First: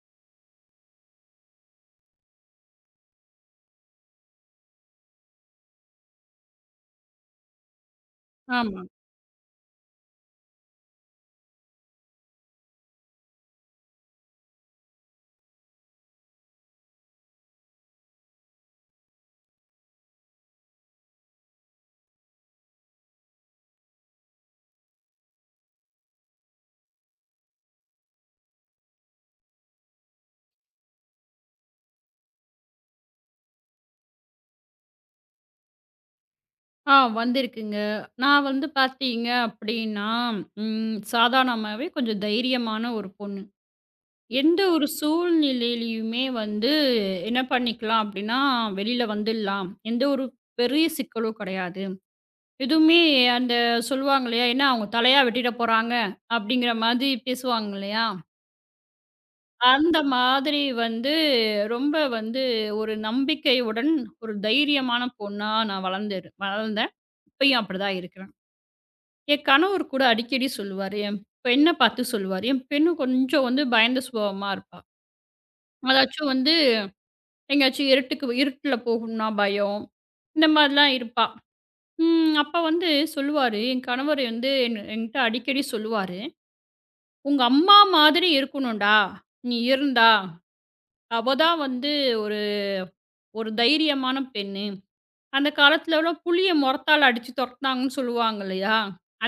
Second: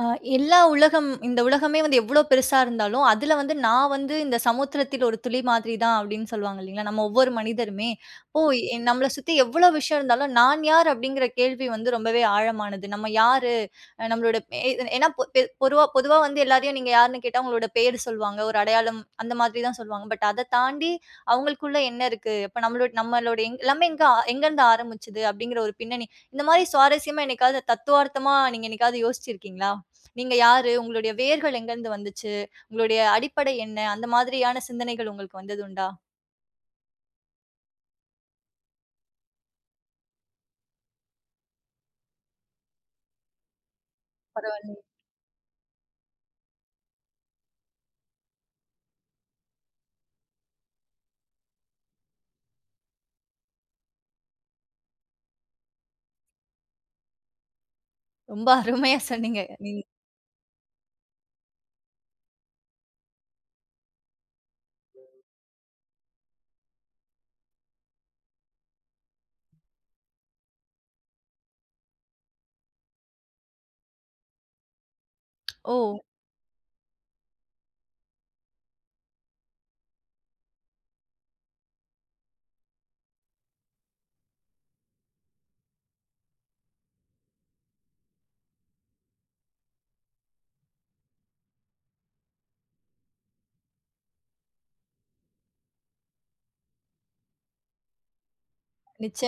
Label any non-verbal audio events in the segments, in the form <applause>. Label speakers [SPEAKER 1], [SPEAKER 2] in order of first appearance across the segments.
[SPEAKER 1] ஆ எல்லா உலகம் இந்த உலகமே வந்து எவ்ளோ பெருசா இருந்தாலும், அதுல வந்து நான் வந்து இந்த சமுத்திரத்தில் ஒரு துளி மாதிரி தான் அப்படின்னு சொல்லுவாங்க இல்லைங்களா? நம்ம ஒவ்வொரு மனிதருமே, ஓ!
[SPEAKER 2] ஆமா.
[SPEAKER 1] நம்மள சுத்தி எவ்வளோ விஷயம் இருந்தாலும், நான் யார் அப்படிங்கிற கேள்வி வந்து ரொம்பவே ஆழமானது. நம்ம யாரு? அ நம்மளோட எ ஏன்னா பொ பெ பொதுவா பொதுவா வந்து எல்லாரையும் நீங்க யாருன்னு கேட்டா அவங்களோட பேரு சொல்லுவாங்க. ஒரு அடையாளம் அந்த மாதிரி தான் சொல்லுவாங்க. பட் அத தாண்டி அவங்களுக்குள்ள என்ன இருக்கு? அப்ப நம்மளோட நம்மளோட எங் எல்லாமே எங்க எங்கருந்து ஆரம்பிச்சது? அப்படிங்கிற ஒரு பின்னணி. இந்த மாரி சுவாரஸ்யமா என்னைக்காவது தத்துவார்த்தமா நீங்க என்னைக்காவது யோசிச்சிருக்கீங்களா? நீங்க யாரு? உங்களுடைய வேர்கள் எங்கருந்து வந்துச்சு? உங்களுடைய அடிப்படை என்ன? அந்த மாதிரியான சிந்தனைகள் உங்களுக்கு வந்ததுண்டா?
[SPEAKER 2] ஆ வந்திருக்குங்க. நான் வந்து பார்த்தீங்க அப்டின்னா, ம் சாதாரணமாவே கொஞ்சம் தைரியமான ஒரு பொண்ணு. எந்த
[SPEAKER 1] பரவால்ல.
[SPEAKER 2] ஒரு சூழ்நிலையிலயுமே வந்து என்ன பண்ணிக்கலாம் அப்டின்னா, வெளில வந்துடலாம். எந்த ஒரு பெரிய சிக்கலும் கெடையாது. எதுவுமே அந்த சொல்லுவாங்க இல்லையா, "என்ன அவங்க தலையா வெட்டிட போறாங்க" அப்டிங்கிற மாதிரி பேசுவாங்க இல்லையா,
[SPEAKER 1] ரொம்ப அருமையா சொன்னீங்க. நீங்
[SPEAKER 2] அந்த மாதிரி வந்து ரொம்ப வந்து ஒரு நம்பிக்கையுடன் ஒரு தைரியமான பொண்ணா நான் வளர்ந்தேன். இப்பயும் அப்டிதான் இருக்கிறேன். என் கணவர் கூட அடிக்கடி சொல்லுவாரு. என் பெண்ண பார்த்து சொல்லுவாரு. என் பெண்ணு கொஞ்சம் வந்து பயந்த சுபாவமா இருப்பா.
[SPEAKER 1] ஓ!
[SPEAKER 2] அதாச்சும் வந்து எங்கேயாச்சும் இருட்டுக்கு இருட்டுல போகணும்னா பயம். இந்த மாதிரிலாம் இருப்பா. ம். அப்ப வந்து சொல்லுவாரு. என் கணவர் வந்து என்கிட்ட அடிக்கடி சொல்லுவாரு. "உங்க அம்மா மாதிரி இருக்கணும்டா. நீ இருந்தா. அவ தான் வந்து ஒரு ஒரு தைரியமான பெண்ணு. அந்த காலத்துலலாம் புலிய மொறத்தால அடிச்சு தொரத்துனாங்கன்னு சொல்லுவாங்க இல்லையா?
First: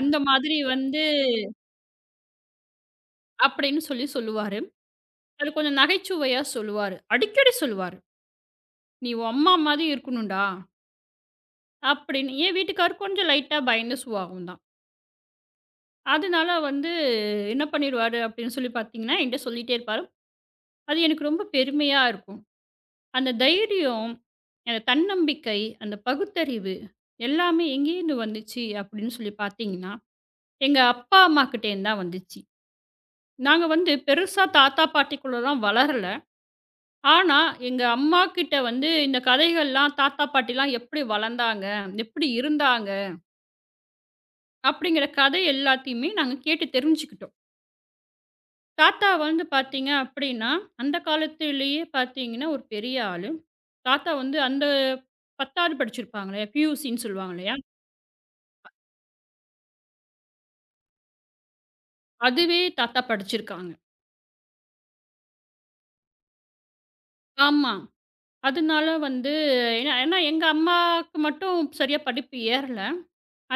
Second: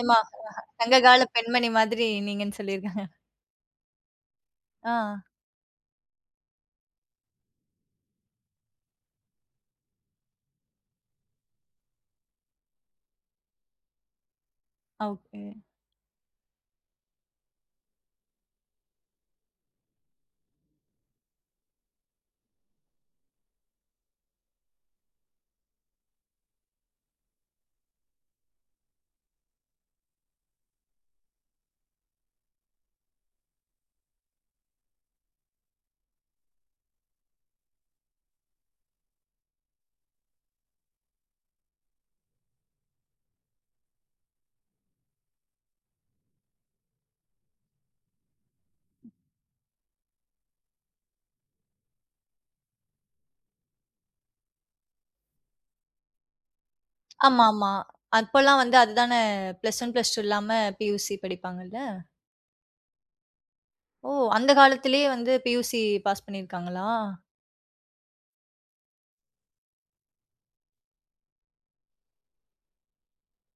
[SPEAKER 2] அந்த மாதிரி வந்து"
[SPEAKER 1] சங்ககால பெண்மணி மாதிரி நீங்கன்னு சொல்லியிருக்காங்க.
[SPEAKER 2] அப்படின்னு சொல்லி சொல்லுவாரு.
[SPEAKER 1] ஆ.
[SPEAKER 2] அது கொஞ்சம் நகைச்சுவையா சொல்லுவாரு. அடிக்கடி சொல்லுவாரு. "நீ உன் அம்மா மாதிரி இருக்கணும்டா" அப்படின்னு. என் வீட்டுக்காரு கொஞ்சம் லைட்டா பயந்த சுபாவம் தான்.
[SPEAKER 1] ஓகே.
[SPEAKER 2] அதனால வந்து என்ன பண்ணிருவாரு அப்படின்னு சொல்லி பார்த்தீங்கன்னா, என்கிட்ட சொல்லிட்டே இருப்பாரு. அது எனக்கு ரொம்ப பெருமையா இருக்கும். அந்த தைரியம், அந்த தன்னம்பிக்கை, அந்த பகுத்தறிவு எல்லாமே எங்கேருந்து வந்துச்சு அப்படின்னு சொல்லி பார்த்தீங்கன்னா, எங்க அப்பா, அம்மாகிட்டேருந்து தான் வந்துச்சு. நாங்க வந்து பெருசா தாத்தா, பாட்டிக்குள்ள தான் வளரல. ஆனா, எங்க அம்மாகிட்ட வந்து இந்த கதைகள்லாம் தாத்தா, பாட்டிலாம் எப்படி வளர்ந்தாங்க? எப்படி இருந்தாங்க? அப்படிங்கிற கதை எல்லாத்தையுமே நாங்க கேட்டு தெரிஞ்சுக்கிட்டோம். தாத்தா வந்து பார்த்தீங்க அப்படின்னா, அந்த காலத்திலேயே பார்த்தீங்கன்னா, ஒரு பெரிய ஆளு. தாத்தா வந்து அந்த 10வது படிச்சிருப்பாங்களே, பியூசின்னு சொல்லுவாங்க இல்லையா?
[SPEAKER 1] ஆமாமா. அப்பலாம் வந்து அதுதானே பிளஸ் 1, பிளஸ் 2 இல்லாம பியூசி படிப்பாங்கல்ல?
[SPEAKER 2] அதுவே தாத்தா படிச்சிருக்காங்க.
[SPEAKER 1] ஓ! அந்த காலத்திலேயே வந்து பியூசி பாஸ் பண்ணியிருக்காங்களா?
[SPEAKER 2] ஆமா. அதனால வந்து ஏன்னா ஏன்னா எங்க அம்மாவுக்கு மட்டும் சரியா படிப்பு ஏறல.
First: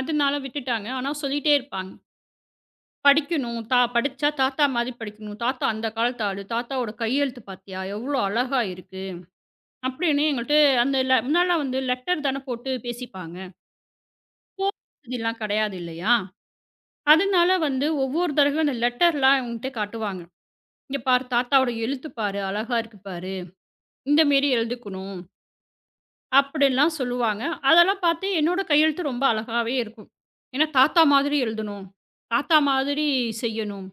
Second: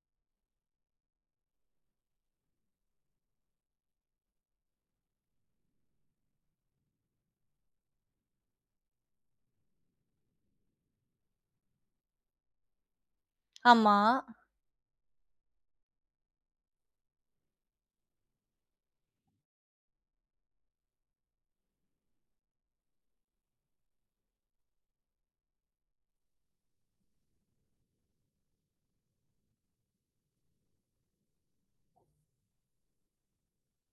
[SPEAKER 2] அதனால விட்டுட்டாங்க. ஆனா சொல்லிட்டே இருப்பாங்க. படிக்கணும். படிச்சா தாத்தா மாதிரி படிக்கணும். தாத்தா அந்த காலத்து ஆளு. தாத்தாவோட கையெழுத்து பார்த்தியா? எவ்வளோ அழகா இருக்கு. அப்படின்னு எங்கள்ட்ட அந்த முன்னாடிலாம் வந்து லெட்டர் தானே போட்டு பேசிப்பாங்க.
[SPEAKER 1] ஆமா.
[SPEAKER 2] இதெல்லாம் கிடையாது இல்லையா? அதனால வந்து ஒவ்வொரு தடவையும் அந்த லெட்டர்லாம் என்கிட்ட காட்டுவாங்க. "இங்க பாரு தாத்தாவோட எழுத்து பாரு. அழகா இருக்கு பாரு. இந்த மாரி எழுதுக்கணும்." அப்படிலாம் சொல்லுவாங்க. அதெல்லாம் பார்த்து என்னோட கையெழுத்து ரொம்ப அழகாவே இருக்கும். ஏன்னா தாத்தா மாதிரி எழுதணும். தாத்தா மாதிரி செய்யணும்.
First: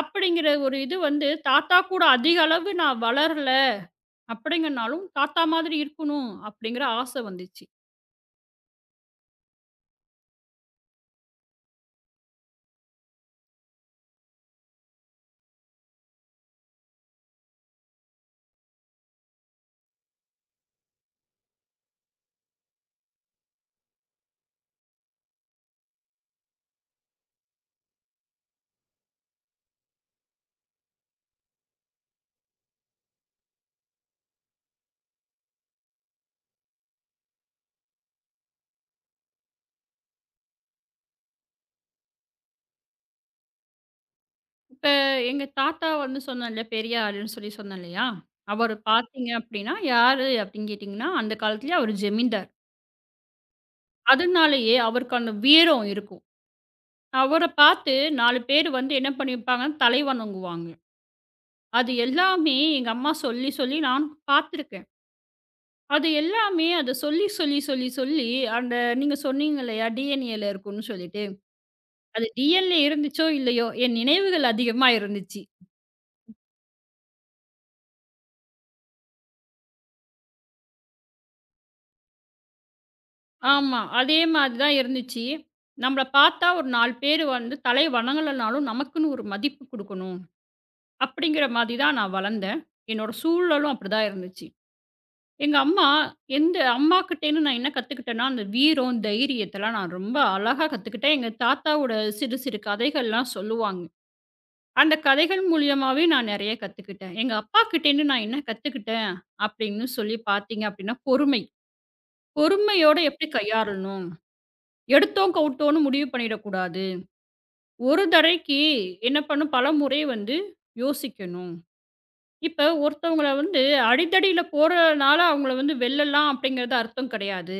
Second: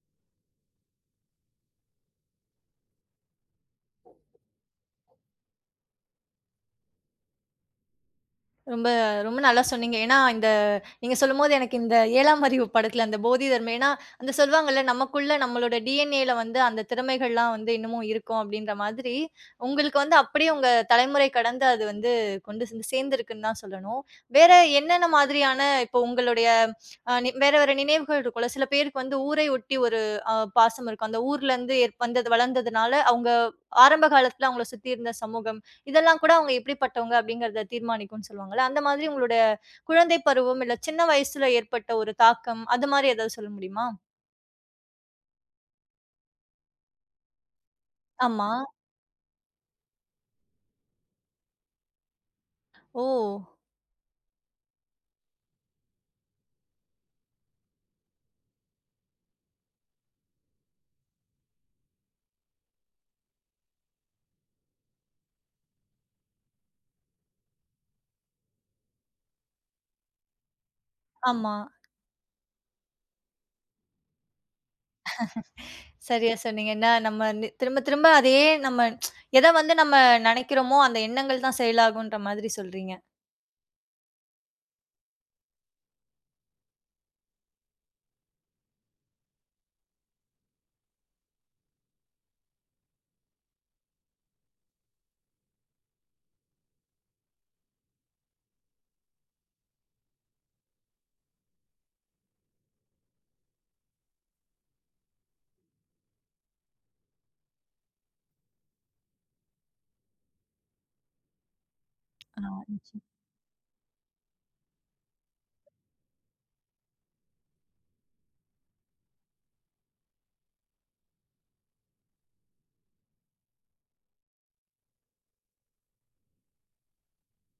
[SPEAKER 2] அப்படிங்கிற ஒரு இது வந்து தாத்தா கூட அதிக அளவு நான் வளரல அப்படிங்கனாலும் தாத்தா மாதிரி இருக்கணும் அப்படிங்கிற ஆசை வந்துச்சு.
[SPEAKER 1] ரொம்ப ரொம்ப நல்லா சொன்னீங்க. ஏன்னா, இந்த நீங்க சொல்லும்போது எனக்கு இந்த 7ஆம் அறிவு படத்துல அந்த போதிதர்ம ஏன்னா, அந்த சொல்லுவாங்கல்ல, நமக்குள்ள நம்மளோட டிஎன்ஏல வந்து அந்த திறமைகள்லாம் வந்து இன்னமும் இருக்கும் அப்டின்ற மாதிரி, உங்களுக்கு வந்து அப்படியே உங்க தலைமுறை கடந்து அது வந்து கொண்டு வந்து சேர்ந்திருக்குன்னு தான் சொல்லணும். வேற என்னென்ன மாதிரியான இப்போ உங்களுடைய அ நி வேற வேற நினைவுகள் இருக்கும்ல, சில பேருக்கு வந்து ஊரை ஒட்டி ஒரு பாசம் இருக்கும். அந்த ஊர்லருந்து வந்தது வளர்ந்ததுனால, அவங்க ஆரம்ப காலத்துல அவங்கள சுத்தி இருந்த சமூகம் இதெல்லாம் கூட அவங்க எப்படிப்பட்டவங்க அப்படிங்கிறத தீர்மானிக்கும்னு சொல்லுவாங்கல்ல. அந்த மாதிரி உங்களோட குழந்தை பருவம், இல்ல சின்ன வயசுல ஏற்பட்ட ஒரு தாக்கம், அது மாரி ஏதாவது சொல்ல முடியுமா?
[SPEAKER 2] இப்ப எங்க தாத்தா வந்து சொன்னேன்ல பெரியாருன்னு சொல்லி சொன்னேன் இல்லையா?
[SPEAKER 1] ஆமா.
[SPEAKER 2] அவரு பார்த்தீங்க அப்படின்னா, யாரு அப்படின்னு கேட்டீங்கன்னா, அந்த காலத்திலேயே அவரு ஜமீன்தார்.
[SPEAKER 1] ஓ!
[SPEAKER 2] அதனாலேயே அவருக்கு அந்த வீரம் இருக்கும். அவர பார்த்து 4 பேர் வந்து என்ன பண்ணியிருப்பாங்கன்னா, தலை வணங்குவாங்க. அது எல்லாமே எங்க அம்மா சொல்லி, சொல்லி நானும் பார்த்துருக்கேன். அது எல்லாமே அத சொல்லி, சொல்லி, சொல்லி, சொல்லி அந்த நீங்க சொன்னீங்க இல்லையா? டிஎன்ஏல இருக்கும்ன்னு சொல்லிட்டு.
[SPEAKER 1] ஆமா.
[SPEAKER 2] அது டிஎன்ல இருந்துச்சோ! இல்லையோ! என் நினைவுகள் அதிகமா இருந்துச்சு.
[SPEAKER 1] சரியா சொன்னீங்க. ஏன்னா நம்ம திரும்ப திரும்ப அதையே நம்ம வந்து நம்ம நெனைக்கிறோமோ, அந்த எண்ணங்கள் தான் செயலாகுன்ற மாதிரி சொல்றீங்க.
[SPEAKER 2] ஆமா. அதே மாதிரி தான் இருந்துச்சு. நம்மள பார்த்தா ஒரு 4 பேரு வந்து தலை வணங்கலனாலும், நமக்குன்னு ஒரு மதிப்பு குடுக்கணும். அப்படிங்கிற மாதிரி தான் நான் வளர்ந்தேன். என்னோட சூழலும் அப்படிதான் இருந்துச்சு. எங்க அம்மா எந்த அம்மாகிட்டேருந்து நான் என்ன கத்துக்கிட்டேன்னா, அந்த வீரம், தைரியத்தலாம் நான் ரொம்ப அழகா கத்துக்கிட்டேன். எங்க தாத்தாவோட சிறு சிறு கதைகள்லாம் சொல்லுவாங்க. அந்த கதைகள் மூலியமாவே நான் நெறைய கத்துக்கிட்டேன். எங்க அப்பாகிட்டேருந்து நான் என்ன கத்துக்கிட்டேன் அப்படின்னு சொல்லி பார்த்தீங்க அப்படின்னா, பொறுமை.
[SPEAKER 1] ஆ.
[SPEAKER 2] பொறுமையோட எப்படி கையாளணும்? எடுத்தோம், கவுத்தோம்ன்னு முடிவு பண்ணிடக்கூடாது. ஒரு தடவைக்கு என்ன பண்ணும்? பலமுறை வந்து யோசிக்கணும். இப்ப ஒருத்தவங்கள வந்து அடிதடியில போறனால அவங்கள வந்து வெல்லலாம் அப்படிங்கிறது அர்த்தம் கிடையாது.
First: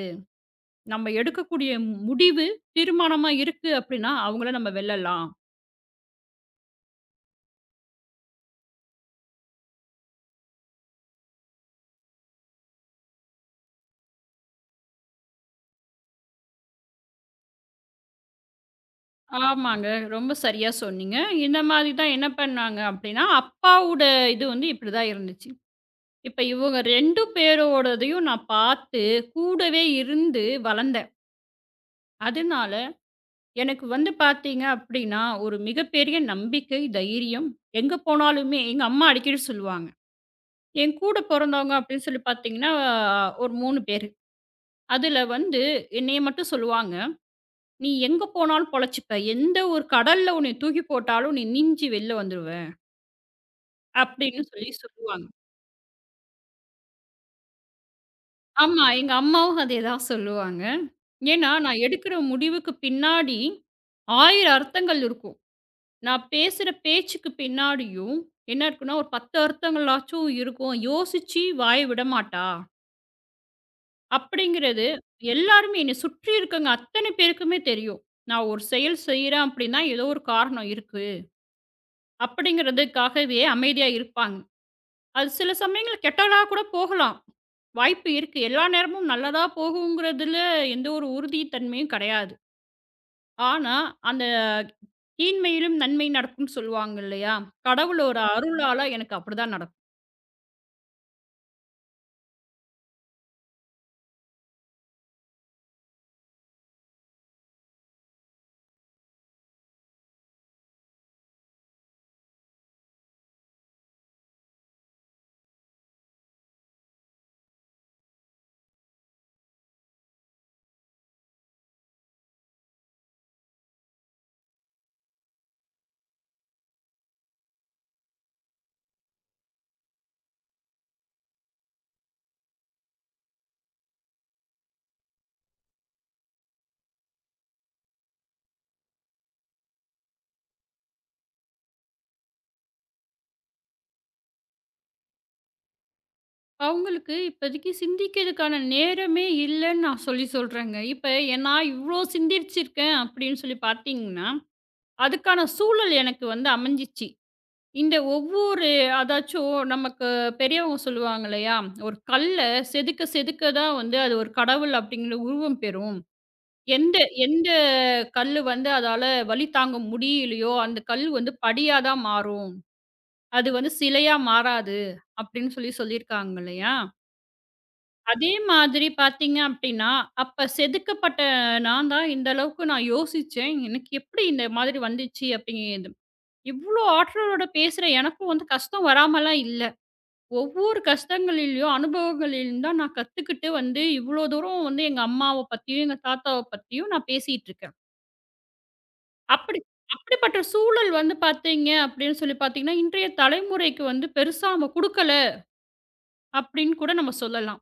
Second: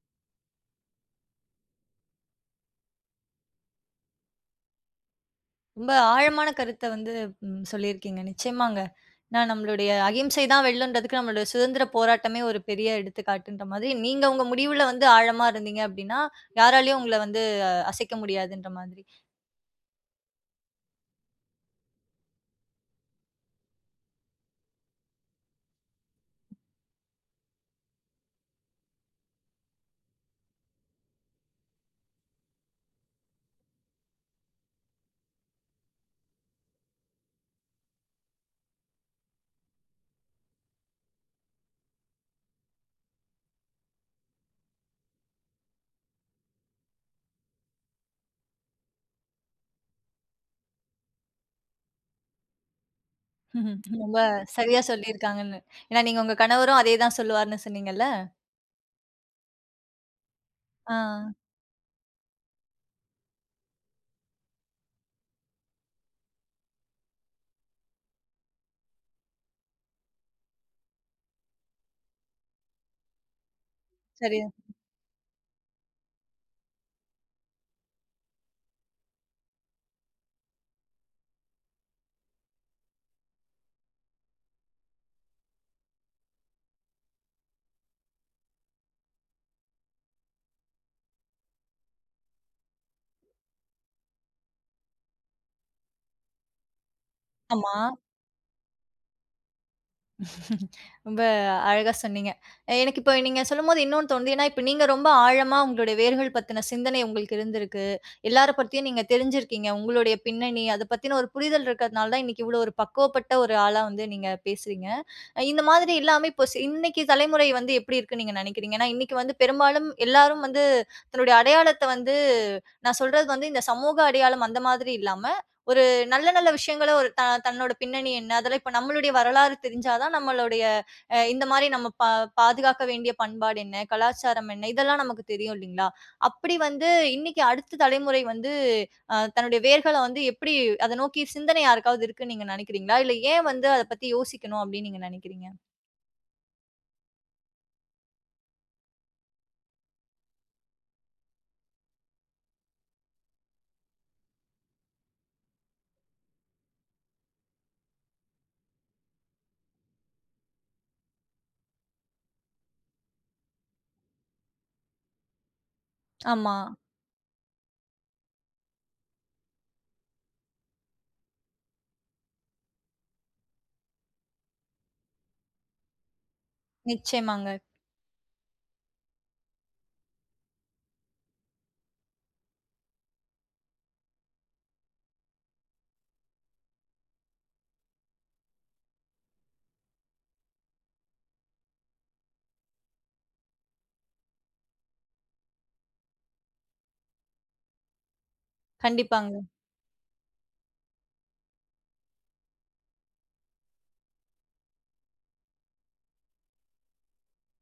[SPEAKER 2] நம்ம எடுக்கக்கூடிய முடிவு தீர்மானமா இருக்கு அப்படின்னா, அவங்கள நம்ம வெல்லலாம்.
[SPEAKER 1] ரொம்ப ஆழமான கருத்த வந்து சொல்லியிருக்கீங்க. நிச்சயமாங்க. ஏன்னா நம்மளுடைய அகிம்சை தான் வெல்லுன்றதுக்கு நம்மளுடைய சுதந்திர போராட்டமே ஒரு பெரிய எடுத்துக்காட்டுன்ற மாதிரி, நீங்க உங்க முடிவுல வந்து ஆழமா இருந்தீங்க அப்டின்னா, யாராலயும் உங்கள வந்து அசைக்க முடியாதுன்ற மாதிரி.
[SPEAKER 2] ஆமாங்க. ரொம்ப சரியா சொன்னீங்க. இந்த மாதிரி தான் என்ன பண்ணாங்க அப்டின்னா, அப்பாவோட இது வந்து இப்டிதான் இருந்துச்சு. இப்ப இவங்க 2 பேரோடதையும் நான் பார்த்து, கூடவே இருந்து வளர்ந்தேன். அதனால எனக்கு வந்து பார்த்தீங்க அப்டின்னா, ஒரு மிகப்பெரிய நம்பிக்கை, தைரியம். எங்க போனாலுமே எங்க அம்மா அடிக்கடி சொல்லுவாங்க. என் கூட பொறந்தவங்க அப்டின்னு சொல்லி பார்த்தீங்கன்னா, ஒரு 3 பேரு. அதுல வந்து என்னைய மட்டும் சொல்லுவாங்க. "நீ எங்க போனாலும் பொழச்சுப்ப. எந்த ஒரு கடல்ல உன்னைய தூக்கி போட்டாலும், நீ நீந்தி வெளில வந்துருவ."
[SPEAKER 1] <laughs> ம்ஹும். ரொம்ப
[SPEAKER 2] அப்படின்னு சொல்லி
[SPEAKER 1] சரியா
[SPEAKER 2] சொல்லுவாங்க.
[SPEAKER 1] சொல்லியிருக்காங்கன்னு. ஏன்னா நீங்க உங்க கணவரும் அதே தான் சொல்லுவார்ன்னு சொன்னீங்கல்ல?
[SPEAKER 2] ஆமா. எங்க அம்மாவும் அதேதான் சொல்லுவாங்க.
[SPEAKER 1] ஆ
[SPEAKER 2] ஏன்னா, நான் எடுக்கிற முடிவுக்கு பின்னாடி 1000 அர்த்தங்கள் இருக்கும். நான் பேசுற பேச்சுக்கு பின்னாடியும் என்ன இருக்குன்னா, ஒரு 10 அர்த்தங்களாச்சும் இருக்கும். யோசிச்சு வாய விடமாட்டா,
[SPEAKER 1] சரி.
[SPEAKER 2] அப்படிங்கிறது எல்லாருமே என்னை சுற்றி இருக்கங்க அத்தனை பேருக்குமே தெரியும். நான் ஒரு செயல் செய்றேன் அப்படின்னா, ஏதோ ஒரு காரணம் இருக்கு. அப்படிங்கிறதுக்காகவே அமைதியா இருப்பாங்க. அது சில சமயங்கள்ல கெட்டவளா கூட போகலாம். வாய்ப்பு இருக்கு. எல்லா நேரமும் நல்லதா போகுங்கிறதுல எந்த ஒரு உறுதித்தன்மையும் கெடையாது. ஆனா, அந்த தீன்மையிலும் நன்மை நடக்கும்னு சொல்லுவாங்க இல்லையா?
[SPEAKER 1] ஆமா.
[SPEAKER 2] கடவுளோட அருளால எனக்கு அப்படிதான் நடக்கும்.
[SPEAKER 1] ரொம்ப அழகா சொன்னீங்க. எனக்கு இப்ப நீங்க சொல்லும்போது இன்னொன்னு தோணுது. ஏன்னா, இப்ப நீங்க ரொம்ப ஆழமா உங்களுடைய வேர்கள் பத்தின சிந்தனை உங்களுக்கு இருந்திருக்கு. எல்லார பத்தியும் நீங்க தெரிஞ்சிருக்கீங்க. உங்களுடைய பின்னணி, அத பத்தின ஒரு புரிதல் இருக்கிறதுனால தான் இன்னைக்கு இவ்வளோ ஒரு பக்குவப்பட்ட ஒரு ஆளா வந்து நீங்க பேசுறீங்க. இந்த மாதிரி இல்லாம இப்போ இன்னைக்கு தலைமுறை வந்து எப்படி இருக்குன்னு நீங்க நினைக்கிறீங்க? ஏன்னா, இன்னைக்கு வந்து பெரும்பாலும் எல்லாரும் வந்து தன்னுடைய அடையாளத்த வந்து நான் சொல்றது வந்து இந்த சமூக அடையாளம் அந்த மாதிரி இல்லாம, ஒரு நல்ல நல்ல விஷயங்கள ஒரு தன்னோட பின்னணி என்ன? அதெல்லாம் இப்ப நம்மளுடைய வரலாறு தெரிஞ்சா தான் நம்மளுடைய இந்த மாரி நம்ம பாதுகாக்க வேண்டிய பண்பாடு என்ன? கலாச்சாரம் என்ன? இதெல்லாம் நமக்கு தெரியும் இல்லீங்களா? அப்படி வந்து இன்னைக்கு அடுத்த தலைமுறை வந்து தன்னுடைய வேர்கள வந்து எப்படி அத நோக்கி சிந்தனை யாருக்காவது இருக்குன்னு நீங்க நெனைக்கிறீங்களா? இல்ல ஏன் வந்து அத பத்தி யோசிக்கணும் அப்படின்னு நீங்க நெனைக்கிறீங்க?
[SPEAKER 2] அவங்களுக்கு இப்போதைக்கு சிந்திக்கிறதுக்கான நேரமே இல்லன்னு நான் சொல்லி சொல்றேங்க. இப்ப நான் இவ்ளோ சிந்திச்சிருக்கேன் அப்படின்னு சொல்லி பார்த்தீங்கன்னா, அதுக்கான சூழல் எனக்கு வந்து அமைஞ்சிச்சு. இந்த ஒவ்வொரு அதாச்சும் நமக்கு பெரியவங்க சொல்லுவாங்க இல்லையா? "ஒரு கல்ல செதுக்க செதுக்க தான் வந்து அது ஒரு கடவுள் அப்படிங்கிற உருவம் பெறும்.
[SPEAKER 1] ஆமா.
[SPEAKER 2] எந்த எந்த கல்லு வந்து அதால வலி தாங்க முடியலையோ, அந்த கல் வந்து படியா தான் மாறும். அது வந்து சிலையா மாறாது." அப்படின்னு சொல்லி சொல்லியிருக்காங்க இல்லையா?
[SPEAKER 1] நிச்சயமாங்க.
[SPEAKER 2] அதே மாதிரி பார்த்தீங்க அப்படின்னா, அப்ப செதுக்கப்பட்ட நான் தான் இந்த அளவுக்கு நான் யோசிச்சேன். எனக்கு எப்படி இந்த மாதிரி வந்துச்சு அப்படிங்கிறது. இவ்ளோ ஆற்றலோட பேசுற எனக்கும் வந்து கஷ்டம் வராமலாம் இல்ல. ஒவ்வொரு கஷ்டங்களிலயும், அனுபவங்களிலும் தான் நான் கத்துக்கிட்டு வந்து, இவ்ளோ தூரம் வந்து எங்க அம்மாவ பத்தியும், எங்க தாத்தாவ பத்தியும் நான் பேசிட்டுருக்கேன்.
[SPEAKER 1] கண்டிப்பாங்க.
[SPEAKER 2] அப்படி அப்படிப்பட்ட சூழல் வந்து பார்த்தீங்க அப்படின்னு சொல்லி பார்த்தீங்கன்னா, இன்றைய தலைமுறைக்கு வந்து பெருசா நம்ம குடுக்கல அப்படின்னு கூட நம்ம சொல்லலாம்.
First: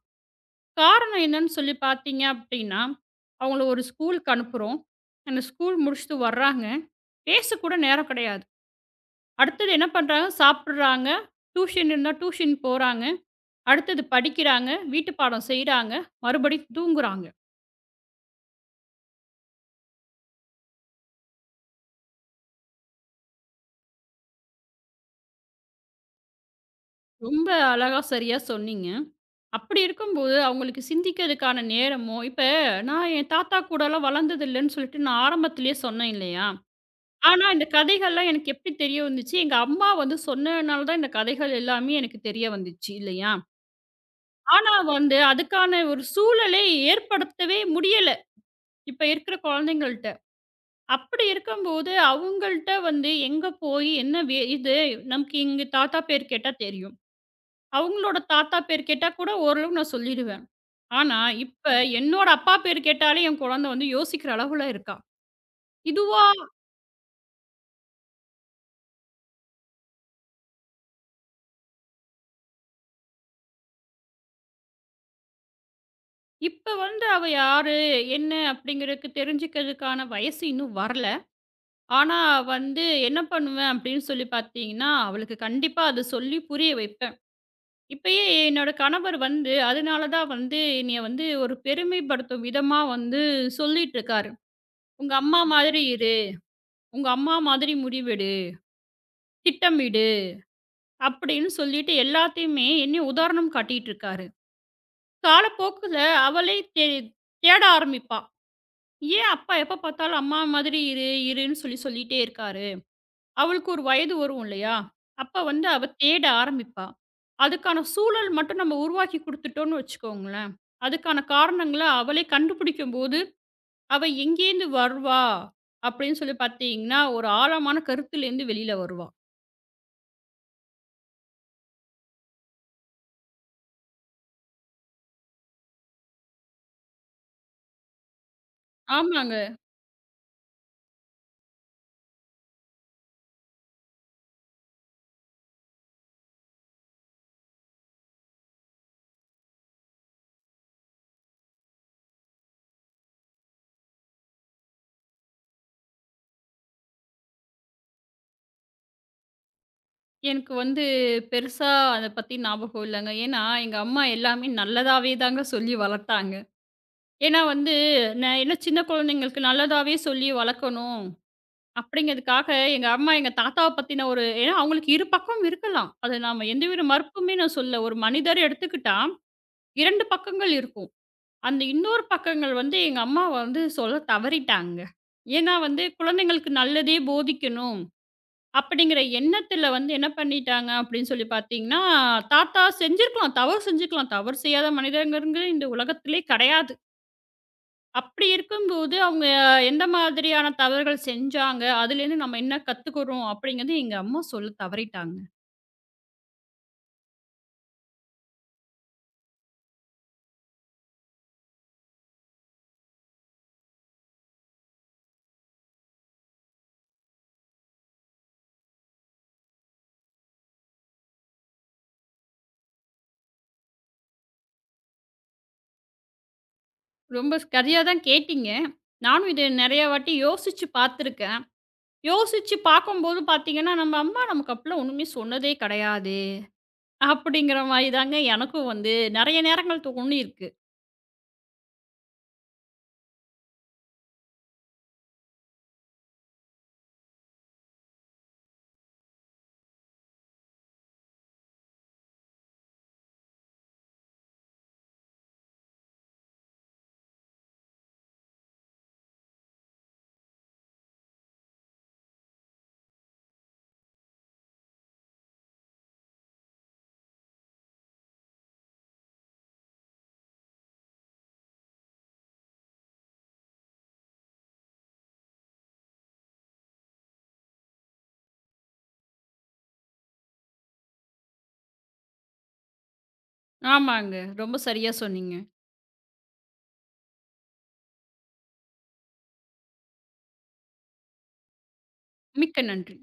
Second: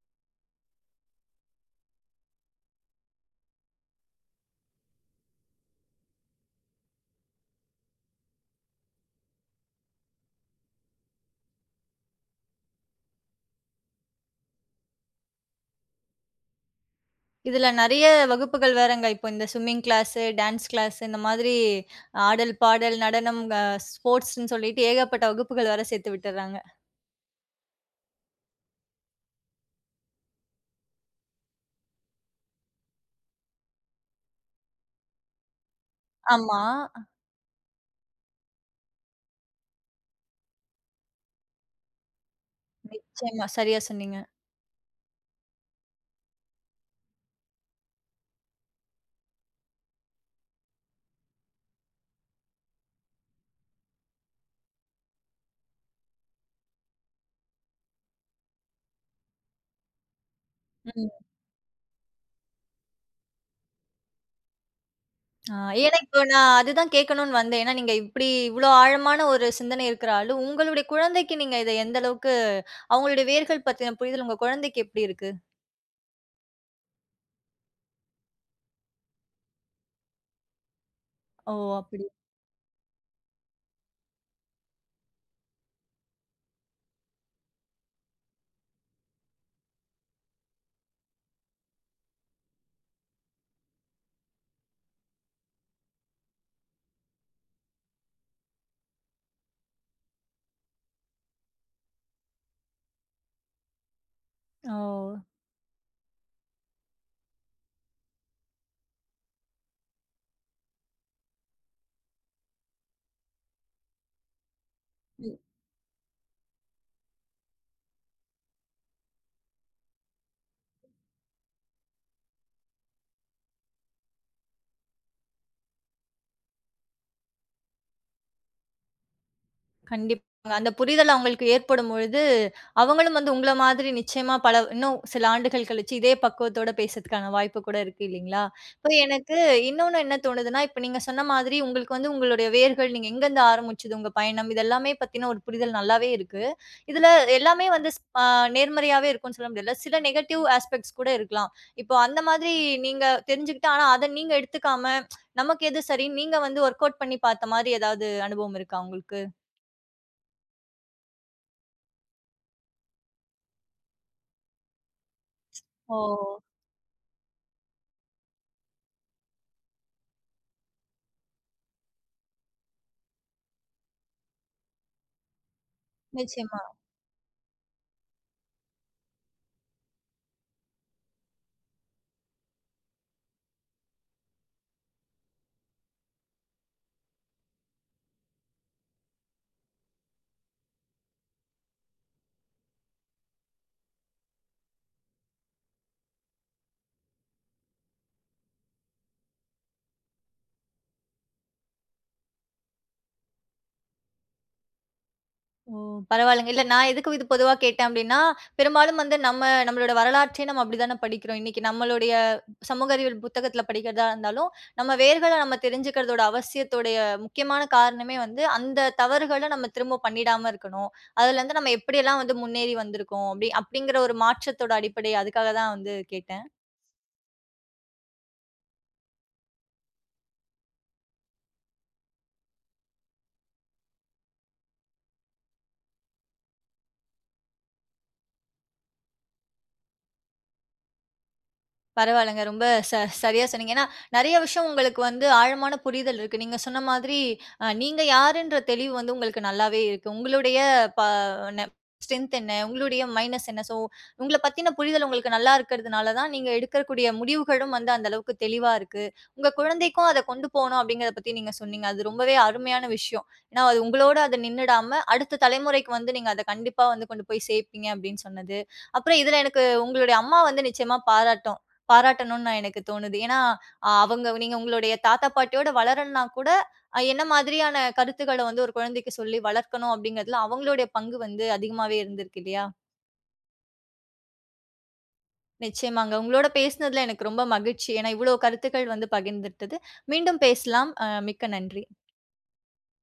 [SPEAKER 2] காரணம் என்னன்னு சொல்லி பார்த்தீங்க அப்படின்னா, அவங்கள ஒரு ஸ்கூலுக்கு அனுப்புறோம். அந்த ஸ்கூல் முடிச்சுட்டு வர்றாங்க. பேசக்கூட நேரம் கிடையாது. அடுத்தது என்ன பண்றாங்க? சாப்பிடுறாங்க. டியூஷன் இருந்தா டியூஷன் போறாங்க. அடுத்தது படிக்கிறாங்க, வீட்டு பாடம் செய்றாங்க, மறுபடியும் தூங்குறாங்க.
[SPEAKER 1] இதுல நெறைய வகுப்புகள் வேறங்க. இப்போ இந்த ஸ்விம்மிங் கிளாஸு, டான்ஸ் கிளாஸ் இந்த மாதிரி ஆடல், பாடல், நடனம், ஸ்போர்ட்ஸ்ன்னு சொல்லிட்டு ஏகப்பட்ட வகுப்புகள் வேற சேர்த்து விட்டுர்றாங்க.
[SPEAKER 2] ரொம்ப அழகா சரியா சொன்னீங்க. அப்படி இருக்கும்போது அவங்களுக்கு சிந்திக்கிறதுக்கான நேரமோ இப்ப நான் என் தாத்தா கூடலாம் வளர்ந்தது இல்லன்னு சொல்லிட்டு நான் ஆரம்பத்திலேயே சொன்னேன் இல்லையா?
[SPEAKER 1] ஆமா.
[SPEAKER 2] ஆனா இந்த கதைகள்லாம் எனக்கு எப்படி தெரிய வந்துச்சு, எங்க அம்மா வந்து சொன்னனால தான் இந்த கதைகள் எல்லாமே எனக்கு தெரிய வந்துச்சு இல்லையா?
[SPEAKER 1] நிச்சயமா. சரியா சொன்னீங்க.
[SPEAKER 2] ஆனா வந்து அதுக்கான ஒரு சூழலை ஏற்படுத்தவே முடியல. இப்ப இருக்கிற குழந்தைங்கள்ட்ட. அப்படி இருக்கும்போது, அவங்கள்ட்ட வந்து எங்க போய் என்ன இது நமக்கு எங்க தாத்தா பேர் கேட்டா தெரியும். அவங்களோட தாத்தா பேர் கேட்டா கூட ஓரளவு நான் சொல்லிடுவேன்.
[SPEAKER 1] ம்.
[SPEAKER 2] ஆனா, இப்ப என்னோட அப்பா பேர் கேட்டாலே என் குழந்தை வந்து யோசிக்கிற அளவுல இருக்கா.
[SPEAKER 1] ஆ ஏன்னா இப்போ
[SPEAKER 2] இதுவா
[SPEAKER 1] நான் அதுதான் கேட்கணும்னு வந்தேன். ஏன்னா நீங்க இப்டி இவ்ளோ ஆழமான ஒரு சிந்தனை இருக்கிற ஆளு. உங்களுடைய குழந்தைக்கு நீங்க இத எந்த அளவுக்கு அவங்களுடைய வேர்கள் பத்தின புரிதல் உங்க குழந்தைக்கு எப்டி இருக்கு?
[SPEAKER 2] இப்ப வந்து அவ யாரு? என்ன? அப்படிங்கிறதுக்கு தெரிஞ்சுக்கிறதுக்கான வயசு இன்னும் வரல.
[SPEAKER 1] ஓ! அப்டி.
[SPEAKER 2] ஆனா வந்து என்ன பண்ணுவேன் அப்படின்னு சொல்லி பார்த்தீங்கன்னா, அவளுக்கு கண்டிப்பா அத சொல்லி புரிய வைப்பேன். இப்பயே என்னோட கணவர் வந்து, அதனால தான் வந்து என்னைய வந்து ஒரு பெருமைப்படுத்தும் விதமா வந்து சொல்லிட்டுருக்காரு. "உங்க அம்மா மாதிரி இரு. உங்க அம்மா மாதிரி முடிவெடு. திட்டமிடு." அப்படின்னு சொல்லிட்டு எல்லாத்தையுமே என்னைய உதாரணம் காட்டிட்டுருக்காரு.
[SPEAKER 1] ஓ!
[SPEAKER 2] காலப்போக்குல அவளே தேட ஆரம்பிப்பா. ஏன் அப்பா எப்ப பார்த்தாலும் அம்மா மாதிரி இரு, இருன்னு சொல்லி சொல்லிட்டே இருக்காரு? அவளுக்கு ஒரு வயது வரும் இல்லையா? அப்ப வந்து அவ தேட ஆரம்பிப்பா. அதுக்கான சூழல் மட்டும் நம்ம உருவாக்கி குடுத்துட்டோம்னு வச்சுக்கோங்களேன், அதுக்கான காரணங்கள அவளே கண்டுபிடிக்கும்போது, அவ எங்கேருந்து வருவா? அப்படின்னு சொல்லி பார்த்தீங்கன்னா, ஒரு ஆழமான கருத்துலேருந்து வெளியில வருவா.
[SPEAKER 1] கண்டிப்பாங்க. அந்த புரிதல் அவங்களுக்கு ஏற்படும் பொழுது, அவங்களும் வந்து உங்கள மாதிரி நிச்சயமா பல இன்னும் சில ஆண்டுகள் கழிச்சு இதே பக்குவத்தோட பேசுறதுக்கான வாய்ப்பு கூட இருக்கு இல்லீங்களா? இப்ப எனக்கு
[SPEAKER 2] ஆமாங்க.
[SPEAKER 1] இன்னொன்னு என்ன தோணுதுன்னா, இப்ப நீங்க சொன்ன மாதிரி உங்களுக்கு வந்து உங்களுடைய வேர்கள் நீங்க எங்கருந்து ஆரம்பிச்சது, உங்க பயணம் இது எல்லாமே பத்தின ஒரு புரிதல் நல்லாவே இருக்கு. இதுல எல்லாமே வந்து ஸ் அ நேர்மறையாவே இருக்கும்னு சொல்ல முடியல. சில நெகட்டிவ் ஆஸ்பெக்ட்ஸ் கூட இருக்கலாம். இப்போ அந்த மாதிரி நீங்க தெரிஞ்சுக்கிட்டு, ஆனா அத நீங்க எடுத்துக்காம, நமக்கு எது சரின்னு நீங்க வந்து வொர்க் அவுட் பண்ணி பார்த்த மாரி ஏதாவது அனுபவம் இருக்கா உங்களுக்கு?
[SPEAKER 2] எனக்கு வந்து பெருசா அத பத்தி ஞாபகம் இல்லங்க. ஏன்னா, எங்க அம்மா எல்லாமே நல்லதாவே தாங்க சொல்லி
[SPEAKER 1] ஓ!
[SPEAKER 2] வளர்த்தாங்க. ஏன்னா வந்து நான் என்ன சின்ன குழந்தைங்களுக்கு நல்லதாவே சொல்லி வளர்க்கணும். அப்படிங்கிறதுக்காக எங்க அம்மா எங்க தாத்தாவ பத்தின ஒரு ஏன்னா அவங்களுக்கு இரு பக்கம் இருக்கலாம். அது நாம
[SPEAKER 1] நிச்சயமா.
[SPEAKER 2] எந்தவித மறுப்புமே நான் சொல்லல. ஒரு மனிதர் எடுத்துக்கிட்டா 2 பக்கங்கள் இருக்கும். அந்த இன்னொரு பக்கங்கள் வந்து எங்க அம்மா வந்து சொல்ல தவறிட்டாங்க. ஏன்னா வந்து குழந்தைங்களுக்கு நல்லதே போதிக்கணும் அப்படிங்கிற எண்ணத்துல வந்து என்ன பண்ணிட்டாங்க அப்படின்னு சொல்லி பார்த்தீங்கன்னா, தாத்தா செஞ்சிருக்கலாம். தவறு செஞ்சிருக்கலாம். தவறு செய்யாத மனிதங்கிறது இந்த உலகத்திலே கிடையாது. அப்படி இருக்கும்போது, அவங்க எந்த மாதிரியான தவறுகள் செஞ்சாங்க? அதுலேருந்து நம்ம என்ன கத்துக்கிறோம்? அப்படிங்கிறது எங்க அம்மா சொல்ல தவறிட்டாங்க.
[SPEAKER 1] ஓ! பரவாயில்லங்க. இல்ல நான் எதுக்கு இது பொதுவா கேட்டேன் அப்டின்னா, பெரும்பாலும் வந்து நம்ம நம்மளோட வரலாற்றையே நம்ம அப்டிதானே படிக்கிறோம். இன்னைக்கு நம்மளுடைய சமூக அறிவியல் புத்தகத்தில படிக்கிறதா இருந்தாலும், நம்ம வேர்கள நம்ம தெரிஞ்சுக்கிறதோட அவசியத்தோடைய முக்கியமான காரணமே வந்து, அந்த தவறுகள நம்ம திரும்ப பண்ணிடாம இருக்கணும். அதுலருந்து நம்ம எப்படியெல்லாம் வந்து முன்னேறி வந்திருக்கோம், அப்டி அப்படிங்கிற ஒரு மாற்றத்தோட அடிப்படை அதுக்காக தான் வந்து கேட்டேன்.
[SPEAKER 2] ரொம்ப சரியா தான் கேட்டீங்க. நானும் இத நெறைய வாட்டி யோசிச்சு பார்த்துருக்கேன். யோசிச்சு பார்க்கும்போது பார்த்தீங்கன்னா, நம்ம அம்மா நமக்கு அப்பலாம் ஒண்ணுமே சொன்னதே கிடையாது. அப்படிங்கிற மாரி தாங்க எனக்கும் வந்து நெறைய நேரங்கள் தோணியிருக்கு.
[SPEAKER 1] பரவால்லங்க. ரொம்ப ச சரியா சொன்னீங்க. ஏன்னா, நெறைய விஷயம் உங்களுக்கு வந்து ஆழமான புரிதல் இருக்கு. நீங்க சொன்ன மாதிரி நீங்க யாருன்ற தெளிவு வந்து உங்களுக்கு நல்லாவே இருக்கு. உங்களுடைய ப ந ஸ்ட்ரென்த் என்ன? உங்களுடைய மைனஸ் என்ன? ஸோ, உங்கள பத்தின புரிதல் உங்களுக்கு நல்லா இருக்கிறதுனால தான், நீங்க எடுக்கக்கூடிய முடிவுகளும் வந்து அந்த அளவுக்கு தெளிவா இருக்கு. உங்க குழந்தைக்கும் அத கொண்டு போணும் அப்படிங்கிறத பத்தி நீங்க சொன்னீங்க. அது ரொம்பவே அருமையான விஷயம். ஏன்னா, அது உங்களோட அது நின்னுடாம, அடுத்த தலைமுறைக்கு வந்து நீங்க அத கண்டிப்பா வந்து கொண்டு போய் சேர்ப்பீங்க அப்படின்னு சொன்னது. அப்புறம் இதுல எனக்கு உங்களுடைய அம்மா வந்து நிச்சயமா பாராட்டும். பாராட்டணும்னு நான் எனக்கு தோணுது. ஏன்னா, அவங்க நீங்க உங்களுடைய தாத்தா, பாட்டியோட வளரலனா கூட, என்ன மாதிரியான கருத்துக்கள வந்து ஒரு குழந்தைக்கு சொல்லி வளர்க்கணும் அப்படிங்கிறதுல அவங்களுடைய பங்கு வந்து அதிகமாவே இருந்திருக்கு இல்லையா?
[SPEAKER 2] ஆமாங்க. ரொம்ப சரியா சொன்னீங்க.
[SPEAKER 1] நிச்சயமாங்க. உங்களோட பேசினதுல எனக்கு ரொம்ப மகிழ்ச்சி. ஏன்னா, இவ்வளோ கருத்துக்கள் வந்து பகிர்ந்துட்டது. மீண்டும் பேசலாம். மிக்க நன்றி.
[SPEAKER 2] மிக்க நன்றி.